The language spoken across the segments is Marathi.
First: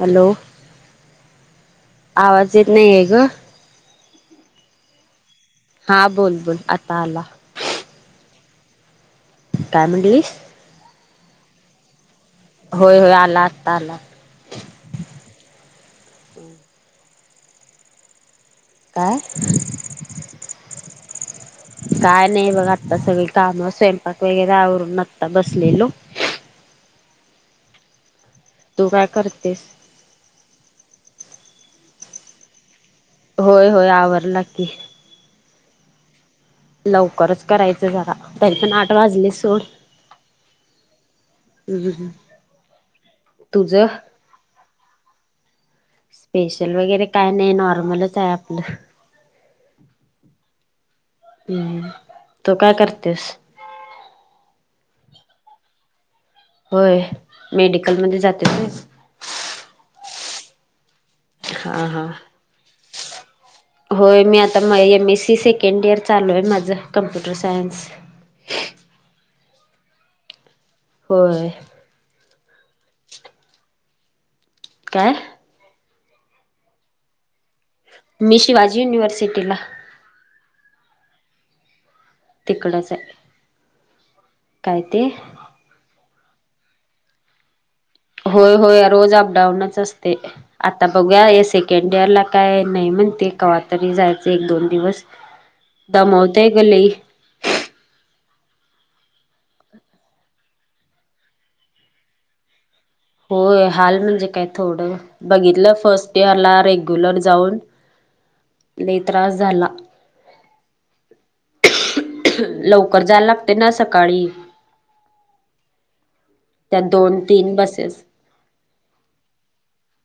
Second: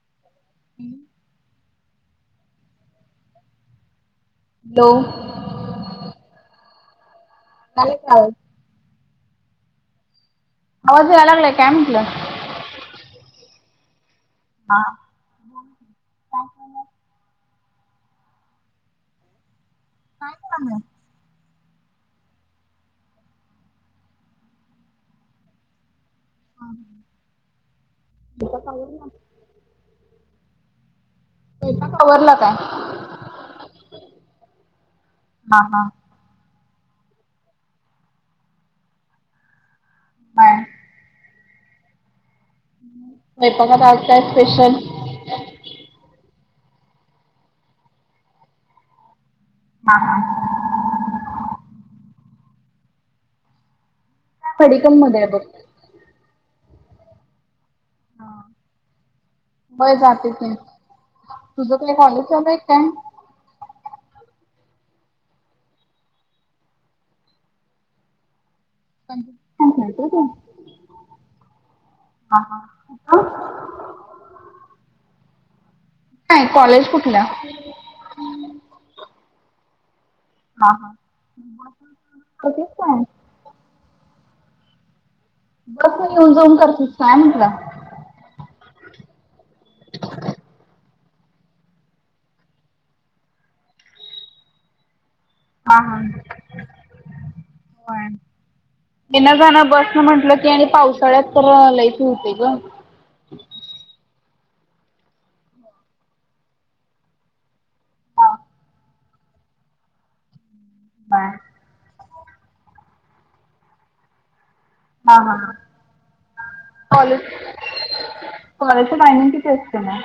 हॅलो आवाज येत नाही आहे ग. हो. हा बोल बोल आता आला. ले का? काय म्हणटलीस? आवाज नाहीयलगलय काय म्हटलं? होय होय आला आत्ता आला. हा. ह. काय? काय कालं? काय नाही बघ आत्ता सगळी काम स्वयंपाक वगैरे आवरून आता बसलेलो. [inaudible] स्वयंपाक तू आवरला? काय करतेस? आवरलं काय? होय होय आवरलं की हा हा. लवकरच करायचं झारा तरी पण आठ वाजली सोड. हा. हम्. स्वयंपाकात आताय स्पेशल स्पेशल वगैरे काय नाही नॉर्मलच आहे आपलं. हा हा. हम्म तू काय करतेस? मेडिकल मध्येआहे बग. होय मेडिकलमध्येध्ये जाते. होय जाते की. तुझं काही कॉलेज चाल आहेत काय? होय मी आता M S C second year चालू आहे माझं कम्प्युटर सायन्स त का? होय. हा हा काय नाही कॉलेज कुठलं मी शिवाजी युनिव्हर्सिटीला हा हा करतेस तिकडच काय? आहे काय ते बस म येऊन जाऊन करतेस काय म्हटलं होय होय रोज अप डाऊनच असते आता बघू या सेकंड इयर ला काय नाही म्हणते कव्हा तरी जायचं एक दोन दिवस हा हा दमवतय ग लई. हो तेना झाण बस न म्हटलं की आणि पावसाळ्यात तर लायची होते ग होय हाल म्हणजे काय थोडं बघितलं फर्स्ट इयरला रेग्युलर जाऊन हां त्रास झाला हा लवकर जायला लागते ना सकाळी हा त्या हाॉले दोन तीन बसेस कॉलेजचं टायमिंग किती असतं ना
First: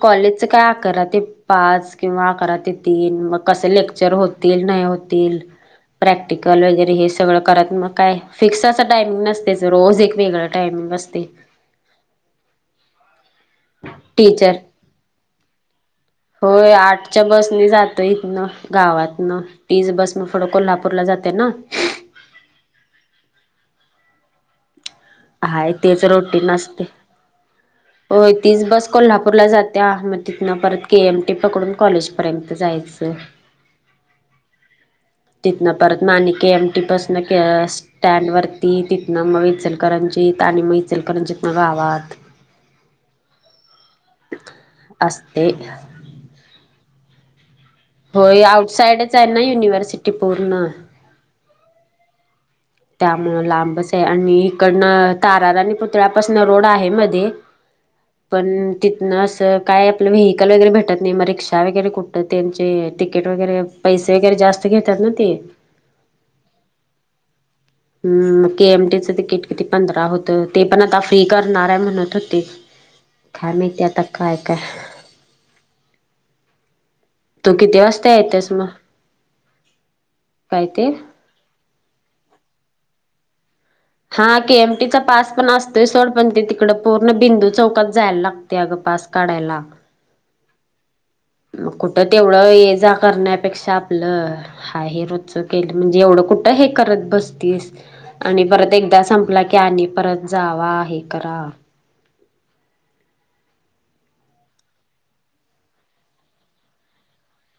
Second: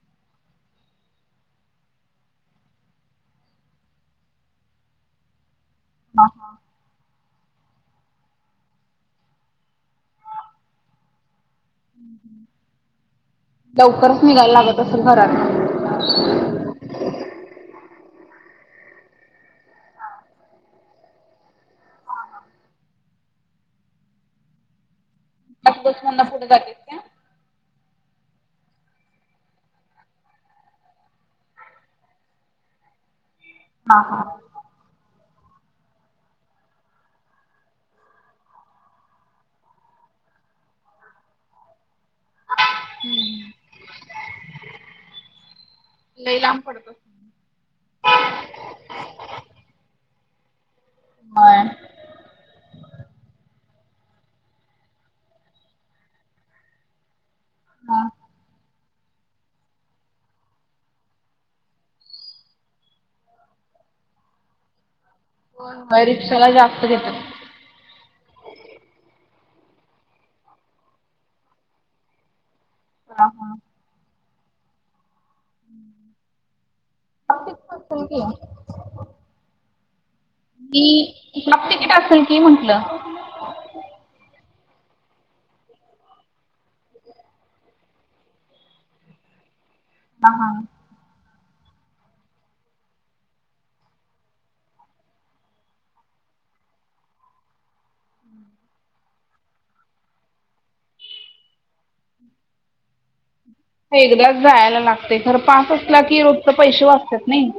कॉलेजच काय अकरा ते पाच किंवा अकरा ते तीन मग कसं लेक्चर होत तेल नाही होतील ह प्रॅक्टिकल वगैरे हे स.. सगळं करायच मग काय फिक्स असं टाईम नसतेच रोज एक वेगळ टटेईम असते. लवकरच निघायला टीचर लागत असल घरात. होय आठच्या बसनी जातोय हितन गावातनं. तीज बस म फुड कोल्हापूर ला जाते ना. हाय त्याच तेच बसमधनं रोटी पुढे जातेस नसते काय? होय तीच बस कोल्हापूरला जाते मग तिथन परत के एमटी पकडून कॉलेजपर्यंत जायचं ह ह तिथनं परत ना आणि के एमटी पासन स्टँड वरती तिथनं मग इचलकरांची आणि मग इचलकरंजीत नव आवात हा असस्ते लई लांब पडतो होय आउटसाईडच आहे ना युनिव्हर्सिटी पूर्ण ह त्यामुं लांबच आहे आणि इकडनं ताराराणी आणि पुतळ्यापासून रोड आहे मध्ये हां पण तिथनं असं काय आपलं व्हेिकल वगैरे भेटत नाही मग रिक्षा वगैरे कुठं त्यांचे तिकीट वगैरे पैसे वगैरे जास्त घेतात ना ते. अय रिक्षाला जास्त घेतात. हमहम्म मग के एमटीचं तिकीट किती, पंधरा होतं. ते पण आता फ्री करणार आहे म्हणत होते. हां काय हां माहित आत्ता काय कांय हह. हाफ तू तिकीट किती असेल वाजता की येतस मग. काय ती ते इतलपण टाकुन घें म्हंटलं [unintelligible] हा के एमटीचा पास पण असतोय सोड पण ते तिकड पूर्ण बिंदू चौकात जायला ला. त्याग पास काढायला. हाहा.. मग कुठं तेवढं ये जा करण्यापेक्षा आपलं.. हा हे रोजच केलं म्हणजे एवढं कुठं हे करत बसतीस. आणि परत एकदा संपला की, आणि परत जावा हे करा. एकदाच जायला लागते खर पास असला की, रोजचे पैसे वाचतात नाही.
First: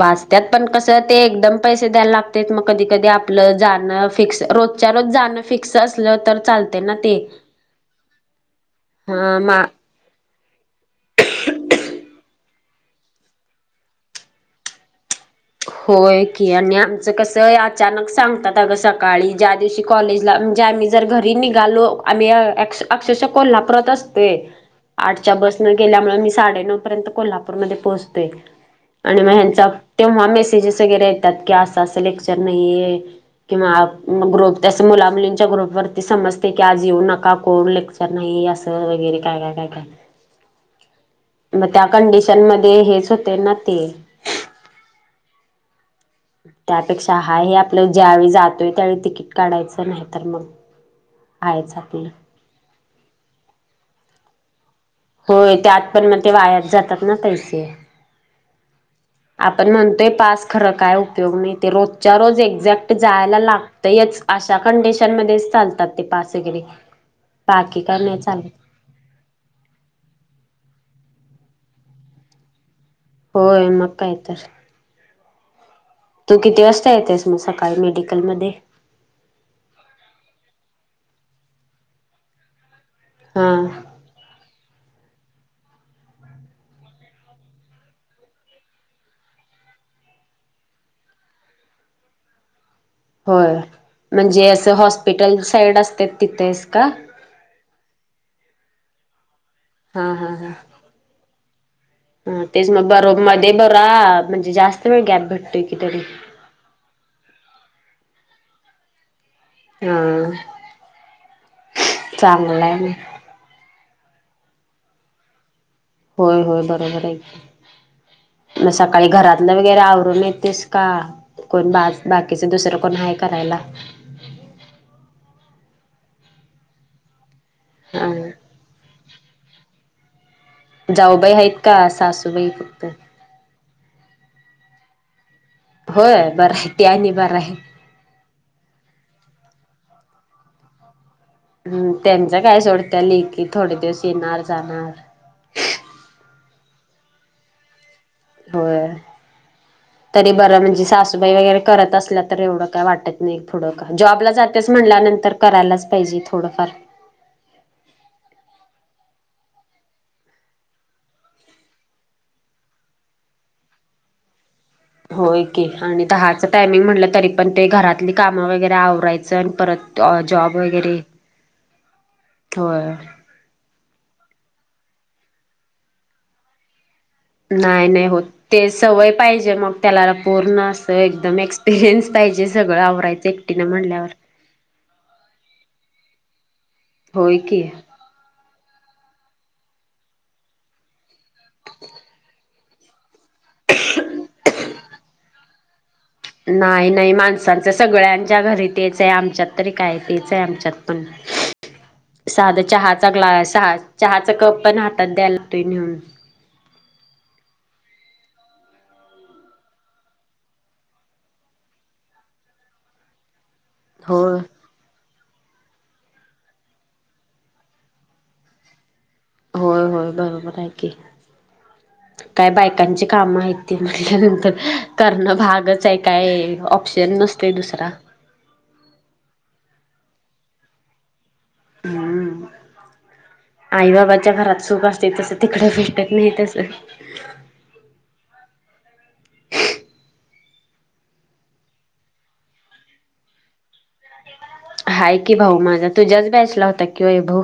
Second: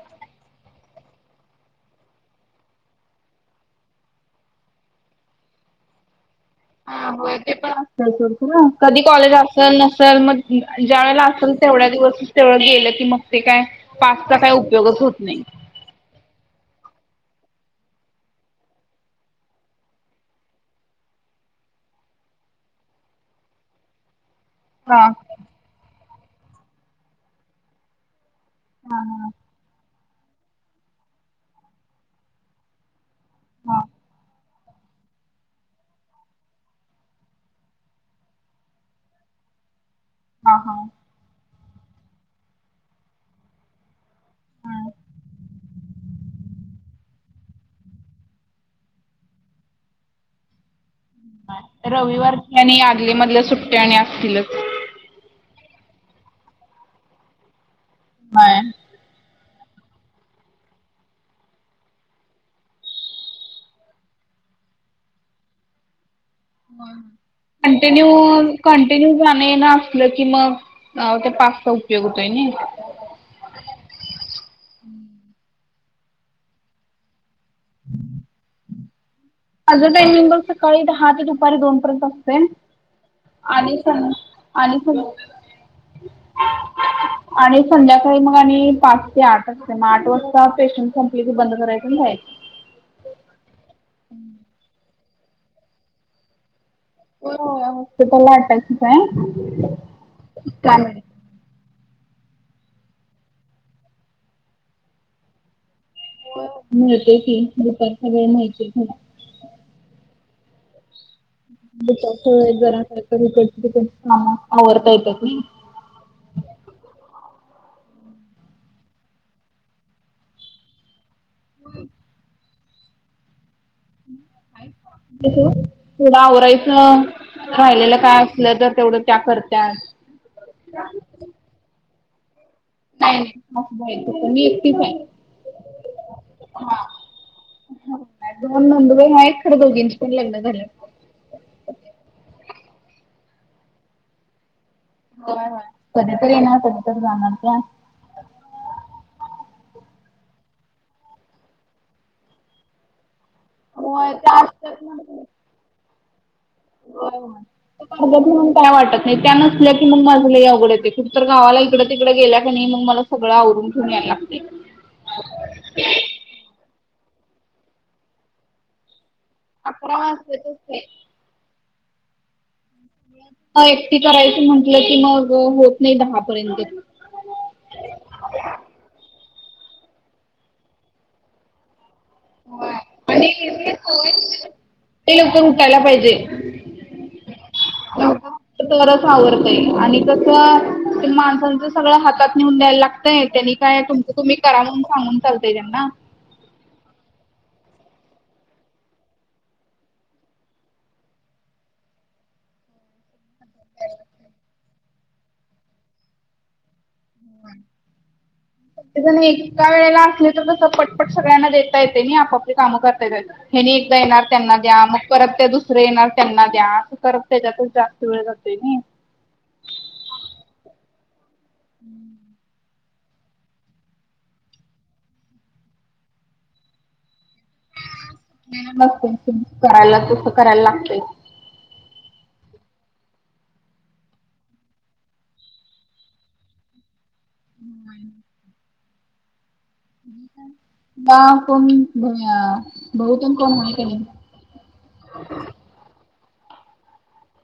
वाचत्यात पण कसं ते एकदम पैसे द्यायला लागते. मग कधी कधी आपलं जाणं फिक्स रोज.. रोजच्या रोज जाणं फिक्स असलं तर चाल.. हा होय ते पण असल कधी कॉलेज हा मा असेल, नसेल मग. अन अं ज्या वेळेला असेल, तेवढ्या दिवस तेवढ गेलं की मग ते काय. पासचा काय उपयोगच होत नाही. होय की आणि आमचं कस, अचानक सांगतात. अग सकाळी जां.. तेशी कॉलेजला म्हणजे आम्ही जर, घरी निघालो. आम्ही अक्षरशा कोल्हापुरत असतोय. हा आठच्या बस न गेल्यामुळे मी साडेनऊ पर्यंत कोल्हापूरमध्ये पोहचतोय. हा आणि मग ह्यांचा तेव्हा मेसेजेस वगैरे येतात की असं, असं लेक्चर नाही आहे. किंवा हा मग ग्रोथ. तसं मुला मुलींच्या ग्रुपवरती समजते की आज येऊ नका कोण लेक्चर नाही असं वगैरे काय काय काय.. हा, हा. मग त्या कंडिशन मध्ये हेच होते ना ते. हा त्यापेक्षा हाय हे आपलं ज्यावेळी जातोय त्यावेळी तिकीट काढायचं नाही तर मग. आहेच आपलं रविवारचं आणि आदली मधल्या सुट्ट्या आणि आतीलच. होय त्यात पण मग ते वायाच जातात ना पैसे. बाय. आपण म्हणतोय पास खरं काय उपयोग नाही ते रोजच्या रोज एक्झॅक्ट जायला लागत. तयेच, अशा कंडिशन मध्येच चालतात. ते पास वगैरे पाकी कर कंटिन्यू नाही चालत. कंटिन्यू जाणं एनं असल की मग त्या पासचा उपयोग होतोय नाई. होय, मग काय तर. तू किती वाजता येतेस मग सकाळी मेडिकलमध्ये? माझं टाइमिंग बग सकाळी दहा ते दुपारी दोन पर्यंत असतेय हा आणि स आणि आणि संध्याकाळी मग आणि पाच ते आठ असते मग आठ वाजता पेशंट संपले की बंद करायचं ना जायच. होय म्हणजे असं हॉस्पिटल साईड असते तिथेसका?. होय ओ [unintelligible] हतिथं लाटायच. हं हा हा. हा तेच मग बर मध्ये बरा म्हणजे जास्त वेळ गॅप भेटतोय की तरी. हो मिळते की दुपार सगळ माहिती आहे तुला. हा हं ह जरा दुपारचं वय आहे मग जराकाहीतर कामात आवरता येता की. होय, होय बरोबर आहे की. मग सकाळी घरातलं वगैरे आवरून येतेस का?. कोण बा बाकीच दुसरं कोण हाय करायला? किती थोडं आवरायच राहिलेलं हा काय असलं तर तेवढं त्या करत्यात. काय जाऊबाई आहेत का? सासूबाई फक्त. मी एकटीच हाय. होय, बरं आहे ते आणि बरं आय. दोन नंदूबाई आहे. खरं दोघींचे पण लग्न झाल्यात. हम्म त्यांच काय सोड त्या लेकी थोडे दिवस येणार, जाणार. होय, होय कधी तरी येणार, कधी तर जाणार त्या. होय, तरी बरं म्हणजे सासूबाई वगैरे करत असल्या तर एवढं काय वाटत नाही. थोडं का होय जॉबला त्या जात्यास असतात म्हटल्यानंतर करायलाच पाहिजे थोडफार. हो अ.. मग काय वाटत नाही त्या नसल्या की मग माझ लय अवगड होतय कुठ तर गावाला इकडं, तिकडे गेल्या का नाही मग मला सगळं आवरून ठेऊन यायला लागतेय. होय, की आणि दहाचं टायमिंग म्हटलं तरी पण ते घरातली कामं वगैरे आवरायच अकरा परत वाजतातच जॉब ते वगैरे,, होय,, एकटी करायच म्हटलं की मग होत नाही दहापर्यंत.. नाही, नाही होत,, ते सवय पाहिजे मग त्याला पूर्ण, अस एकदम एसऽ पेेन्स पाहिजे सगळं आणि आवरायचं, एकटीनें म्हणल्यावर. ते लोकं उठायला पाहिजे. होय की. लवकर तरच आवरता येईल, आणि कस, माणसांचं सगळं हातात निेूउन द्यायला लागतऽ त्यांनी काय तुमचं तुम्ही करा म्हणून सांगून चालतय त्यांना,, नाही, नाही, माणसांच सगळ्यांच्या घरी तेच आहे, आमच्यात तरी काय? तेच आहे आमच्यात पण. [inaudible] साधा चहाचा ग्लास,, हां, चहाचा कप पण हातात द्यायला लागतोय नेऊन. हम्, ते जण एका वेळेला असले तर तसं पटपट सगळ्यांना देता येतय नाही,, आपापली कामं करता येत येतऽ हेनी एकदा येणार होय त्यांनाऽ द्या, मग परत त्या दुसरे येणार त्यांना द्या, असं करत त्याच्यातच जास्त वेळ जातोय नाही. होय, होय, बरोबर हाय की, काय बायकऽ लोकांची कामं आहेत ती म्हटल्यानंतर,, करणं भागच आहे, काय ऑप्शन नसतय दुसरा. न त करायला तुसं करायला लागतय,, हम्म, आई बाबाच्या घरात सुख असतय, तस तिकडे भेटत नाही तसं. हम्, ह, ना कोण, भाऊतन कोण हायत का नाही? हाय की भाऊ माझा तुझ्याच बॅचला होता कि वैभव.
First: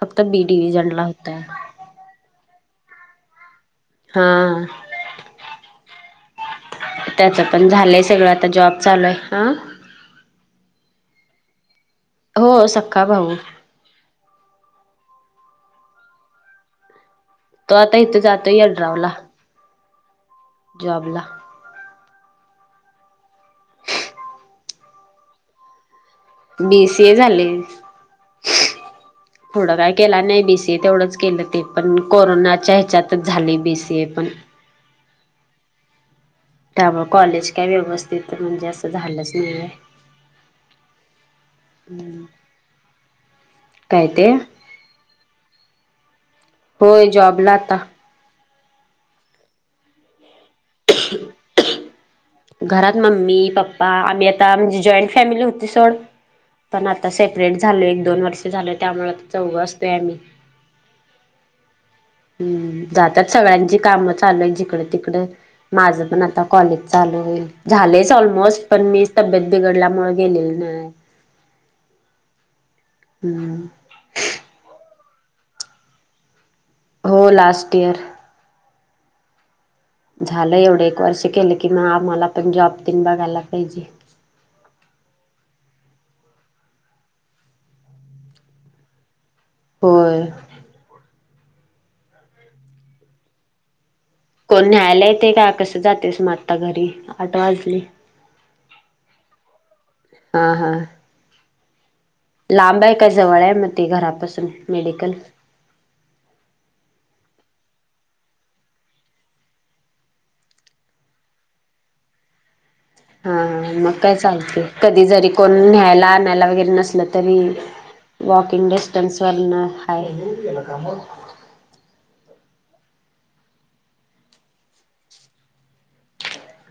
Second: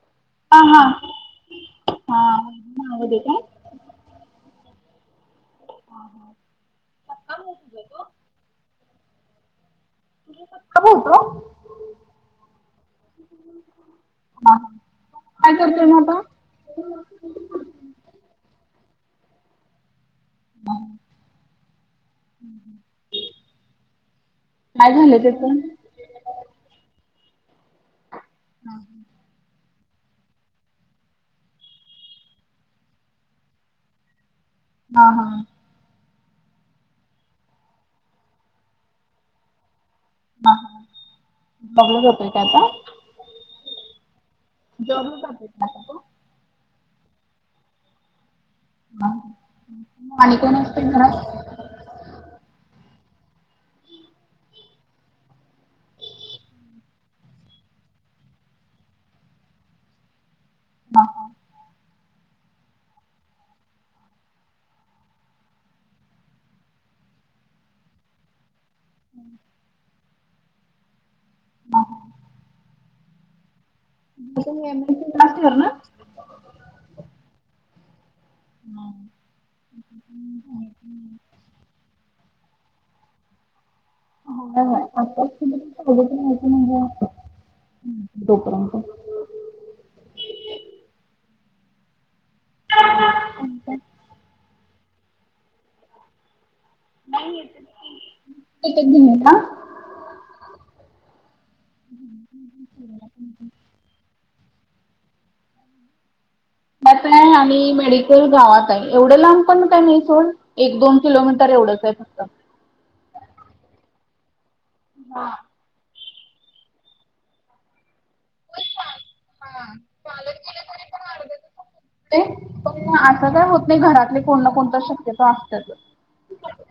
फक्त बी हा डिव्हजन ला हा होतय. हा,, गदी आहे हा, त्याच पण झालंय सगळ आता जॉबऽ चालू आय,, हां,, हुतोऽ हो सका भाऊ. ह,, काय करतोय म आता? तो आता इथं जातोय यड्राव ला. जॉबला. ह् ते काय झालं तेथून? बी सी ए झाले. पुढ काय केलं नाही बी सी ए तेवढंच केलं ते पण कोरोनाच्या ह्याच्यातच झाले बी सी ए पण. हा हा. त्या कॉलेज काय व्यवस्थित म्हणजे असं झालंच नाहीय. ह बघल होतोय का आता. काय ते? [inaudible] होय जॉबला आता. ह आणि कोणा कडन. घरात मम्मी पप्पा आम्ही आता म्हणजे जॉईंट फॅमिली होती सोड पण आता सेपरेट झाले एक दोन वर्ष झालं त्यामुळे आ चौघ असतोय आम्ही. हा. हम्म जातात सगळ्यांची काम चालू आहे जिकड तिकड. माझ पण आता कॉलेज चालू होईल झालेच ऑलमोस्ट पण मी तब्येत बिघडल्यामुळे गेलेली नाही. हा. हम्म. [inaudible] हो लास्ट इयर. हम्म. झालं एवढं एक वर्ष केलं की मग आम्हाला पण जॉब तन बघायला पाहिजे. [inaudible] होय. [inaudible] कोण न्यायला येते का कसं जातेस मग आत्ता घरी. आठ वाजले तिकीट घेणे का? हा हा. लांब आहे काय जवळ आहे मग ते घरापासून मेडिकल? आहे आणि मेडिकल गावात आहे एवढं लांब पण काय नाही इथून. एक दोन किलोमीटर एवढंच आहे फक्त. हा मग काय चालतेय कधी हा. जरी कोण न्यायला आणायला वगैरे नसल तरी. वॉकिंग डिस्टन्स वरण हा हाय. चालत ते पण असं काय होत नाही घरातले कोण ना कोणत शक्यता असतच.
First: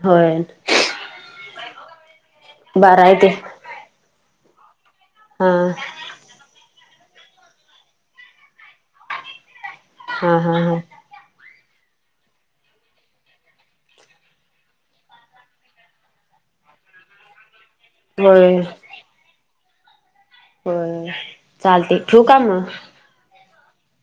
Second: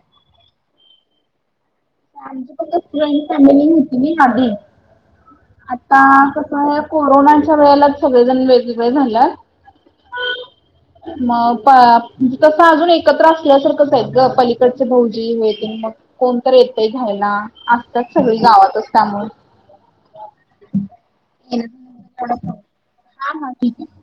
होय. आमची फक्त बरं आहे जॉईंट ते फॅमिली होती मागे हा आता कस. कोरोनाच्या वेळेलाच सगळेजण वेगवेगळे झाल्यात. हा हा हा. मग प तसं अजून एकत्र असल्यासारखंच आहेत ग पलीकडचे भाऊजी हे ते मग कोणत येतय घ्यायला असतात सगळी होय गावातच त्यामुळे होय चालते ठेवू का मग हा हा ठीक आहे.